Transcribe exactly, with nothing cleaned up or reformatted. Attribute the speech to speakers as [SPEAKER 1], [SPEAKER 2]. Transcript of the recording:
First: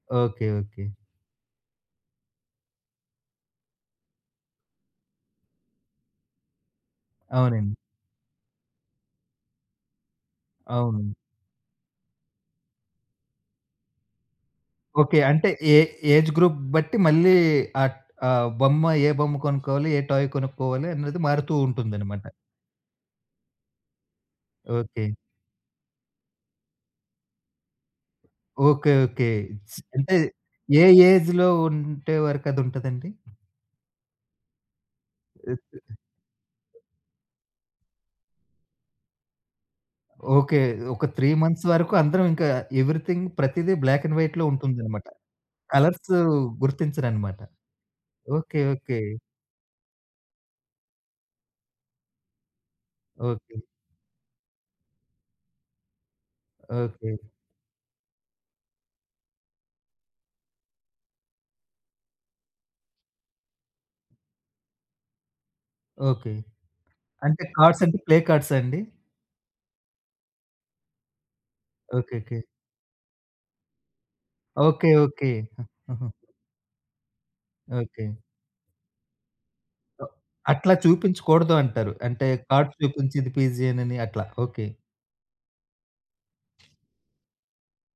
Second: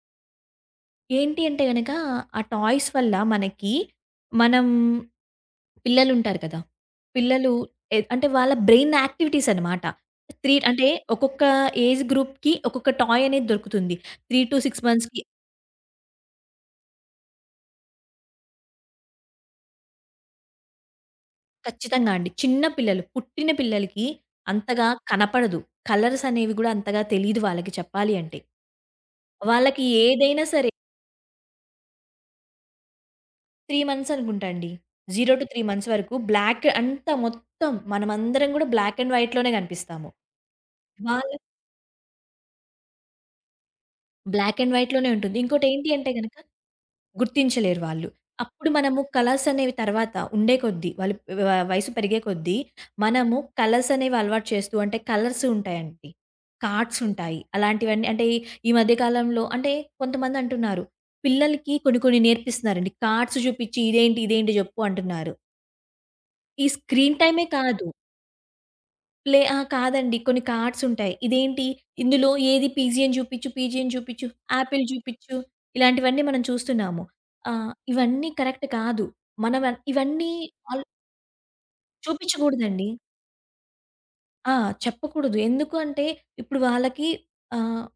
[SPEAKER 1] Okay. Okay.
[SPEAKER 2] ఏంటి అంటే గనక, ఆ టాయ్స్ వల్ల, మనకి మనం పిల్లలు ఉంటారు కదా! పిల్లలు
[SPEAKER 1] అవునండి.
[SPEAKER 2] ఎ అంటే వాళ్ళ బ్రెయిన్ యాక్టివిటీస్ అన్నమాట. త్రీట్ అంటే
[SPEAKER 1] అవును.
[SPEAKER 2] ఒక్కొక్క ఏజ్ గ్రూప్‌కి, ఒక్కొక్క టాయ్ అనేది దొరుకుతుంది. Three two six
[SPEAKER 1] okay.
[SPEAKER 2] మంత్స్‌కి
[SPEAKER 1] అంటే ఏ ఏజ్ గ్రూప్ బట్టి మళ్ళీ ఆట్ ఆహ్, బొమ్మ ఏ బొమ్మ కొనుక్కోవాలి, ఏ టాయ్ కొనుక్కోవాలి అనేది మారుతూ
[SPEAKER 2] ఖచ్చితంగా
[SPEAKER 1] ఉంటుందన్నమాట.
[SPEAKER 2] అండి. చిన్న పిల్లలు, పుట్టిన పిల్లలకి అంతగా
[SPEAKER 1] ఓకే.
[SPEAKER 2] కనపడదు, కలర్స్ అనేవి గూడా అంతగా తెలీదు వాళ్ళకి చెప్పాలి అంటే.
[SPEAKER 1] ఓకే. ఓకే. స్
[SPEAKER 2] వాళ్ళకి
[SPEAKER 1] అంటే
[SPEAKER 2] ఏదైనా సరే.
[SPEAKER 1] ఏ ఏజ్‌లో ఉంటే వరకు, అదుంటదండి?
[SPEAKER 2] త్రీ మంత్స్ అనుకుంటా అండి. Zero two three
[SPEAKER 1] okay.
[SPEAKER 2] Months వరకు బ్లాక్ అంతా, మొత్తం మనందరం గూడా బ్లాక్ అండ్ వైట్‌లోనే గనిపిస్తాము.
[SPEAKER 1] ఓకే. ఒక త్రీ
[SPEAKER 2] వాళ్ళు
[SPEAKER 1] మంత్స్ వరకు అందరం ఇంకా ఎవ్రీథింగ్‌ ప్రతీదీ బ్లాక్ అండ్ వైట్‌లో
[SPEAKER 2] బ్లాక్ అండ్
[SPEAKER 1] ఉంటుందన్నమాట.
[SPEAKER 2] వైట్‌లోనే ఉంటుంది. ఇంకోటి ఏంటంటే
[SPEAKER 1] కలర్స్
[SPEAKER 2] గనక,
[SPEAKER 1] గుర్తించరన్నమాట.
[SPEAKER 2] గుర్తించలేరు వాళ్ళు.
[SPEAKER 1] ఓకే.
[SPEAKER 2] అప్పుడు
[SPEAKER 1] ఓకే.
[SPEAKER 2] మనము కలర్స్ అనేవి తరువాత, ఉండే కొద్దీ, వాళ్ళు వ వయసు పెరిగే కొద్దీ, మనము
[SPEAKER 1] ఓకే.
[SPEAKER 2] కలర్స్ అనేవి అలవాటు చేస్తూ, అంటే కలర్స్ ఉంటాయండి, కార్డ్స్
[SPEAKER 1] ఓకే.
[SPEAKER 2] ఉంటాయి, అలాంటివన్నీ అంటే ఈ మధ్యకాలంలో అంటే కొంతమంది అంటున్నారు. పిల్లలకి కొన్ని, కొన్ని నేర్పిస్తున్నారండి, కార్డ్స్ జూపిచ్చి ఇదేంటి, ఇదేంటి జెప్పు అంటున్నారు.
[SPEAKER 1] ఓకే.
[SPEAKER 2] ఈ స్క్రీన్
[SPEAKER 1] అంటే
[SPEAKER 2] టైమే
[SPEAKER 1] కార్డ్స్
[SPEAKER 2] కాదు.
[SPEAKER 1] అంటే, ప్లే కార్డ్సా అండి?
[SPEAKER 2] ప్లే అహా! కాదండి, కొన్ని కార్డ్స్ ఉంటాయి. ఇదేంటి,
[SPEAKER 1] ఓకే.
[SPEAKER 2] ఇందులో
[SPEAKER 1] ఓకే.
[SPEAKER 2] ఏది పీజియన్ అని జూపిచ్చు, పీజియన్ అని జూపిచ్చు, ఆపిల్
[SPEAKER 1] ఓకే, ఓకే.
[SPEAKER 2] జూపిచ్చు,
[SPEAKER 1] హ్మ్. హుహు.
[SPEAKER 2] ఇలాంటివన్నీ మనం చూస్తున్నాము. ఆహ్,
[SPEAKER 1] ఓకే.
[SPEAKER 2] ఇవన్నీ కరెక్ట్ కాదు. మనం వ
[SPEAKER 1] ఓహ్,
[SPEAKER 2] ఇవన్నీ
[SPEAKER 1] అట్లా
[SPEAKER 2] అల్
[SPEAKER 1] చూపించకూడదు అంటారు. అంటే కార్డ్
[SPEAKER 2] చూపించకూడదండి.
[SPEAKER 1] చూపించి ఇది పీజియన్ అని అట్లా.
[SPEAKER 2] ఆ!
[SPEAKER 1] ఓకే.
[SPEAKER 2] చెప్పకూడదు. ఎందుకు అంటే, ఇప్పుడు వాళ్ళకి ఆహ్